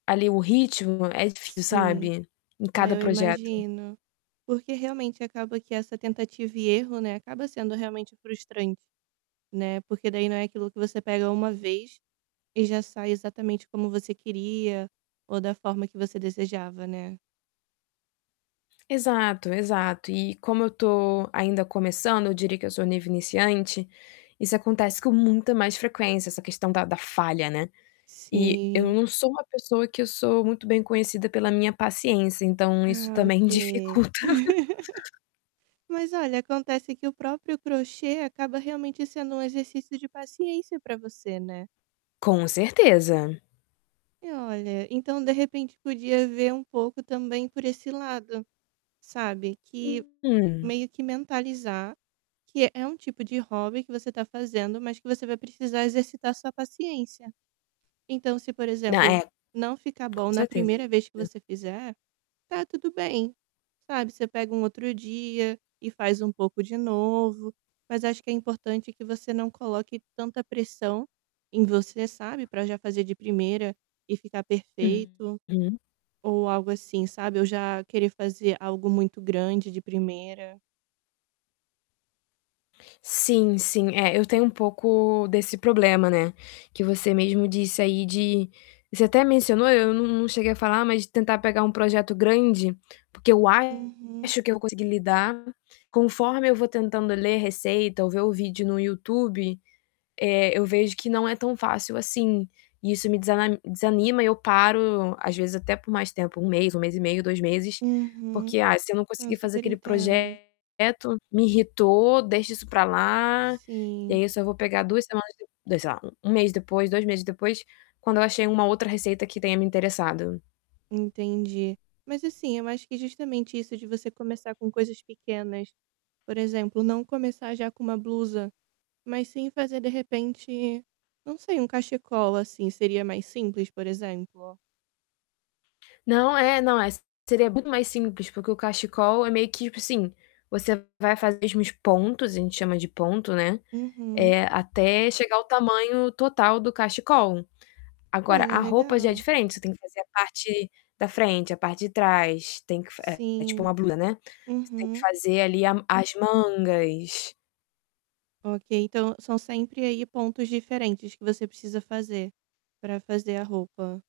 Ali o ritmo é difícil, Sim. sabe. Em Ai, cada eu projeto. imagino, porque, realmente, acaba que essa tentativa e erro, né, acaba sendo realmente frustrante, né, porque daí não é aquilo que você pega 1 vez e já sai exatamente como você queria ou da forma que você desejava, né. Exato, exato e como eu tô ainda começando, eu diria que eu sou nível iniciante, isso acontece com muita mais frequência, essa questão da da falha, né, e, eu Sim. não sou uma pessoa que eu sou muito bem conhecida pela minha paciência, então, isso Ah, também ok. dificulta. Mas, olha, acontece que o próprio crochê acaba, realmente, sendo um exercício de paciência para você, né. Com certeza. E olha, então, de repente, podia ver um pouco também por esse lado, sabe, que Uhum. meio que mentalizar, que é um tipo de hobby que você está fazendo, mas que você vai precisar exercitar sua paciência. Então se, por Na exemplo, é. não ficar bom Com na certeza. 1ª vez que você fizer, tá tudo bem, sabe, você pega um outro dia e faz um pouco de novo, mas acho que é importante que você não coloque tanta pressão em você, sabe, pra já fazer de primeira e ficar perfeito, Uhum. ou algo assim, sabe, ou já querer fazer algo muito grande de primeira. Sim, sim. É, eu tenho um pouco desse problema, né, que você mesmo disse aí de você até mencionou eu não não cheguei a falar, mas tentar pegar um projeto grande, porque eu Uhum. acho que eu consegui lidar. Conforme eu vou tentando ler receita ou ver o vídeo no YouTube, eh, eu vejo que não é tão fácil assim, e isso me desana desanima, eu paro, às vezes até por mais tempo, 1 mês, 1 mês e meio, 2 meses, Uhum. porque, ah, se eu não Eu conseguir fazer super aquele entendo. projeto, me irritou, deixa isso para lá, e Sim. aí eu só vou pegar 2 semanas e eu, daí, sei lá, 1 mês depois, 2 meses depois, quando eu achei uma outra receita que tenha me interessado. Entendi. Mas assim, eu acho que justamente isso de você começar com coisas pequenas, por exemplo, não começar já com uma blusa, mas sim fazer, de repente, não sei, um cachecol assim seria mais simples, por exemplo? Não. É. Não, é seria muito mais simples, porque o cachecol é meio que, tipo assim, você vai fazer os mesmos pontos, a gente chama de ponto, né, Uhum. eh, até chegar ao tamanho total do cachecol. Agora, Olha, a roupa já é legal. diferente, você tem que fazer a parte da frente, a parte de trás, tem que fa é, é tipo uma Sim. blusa, né, você tem que Uhum. fazer, ali, a as mangas. Ok, então, são sempre, aí, pontos diferentes que você precisa fazer, para fazer a roupa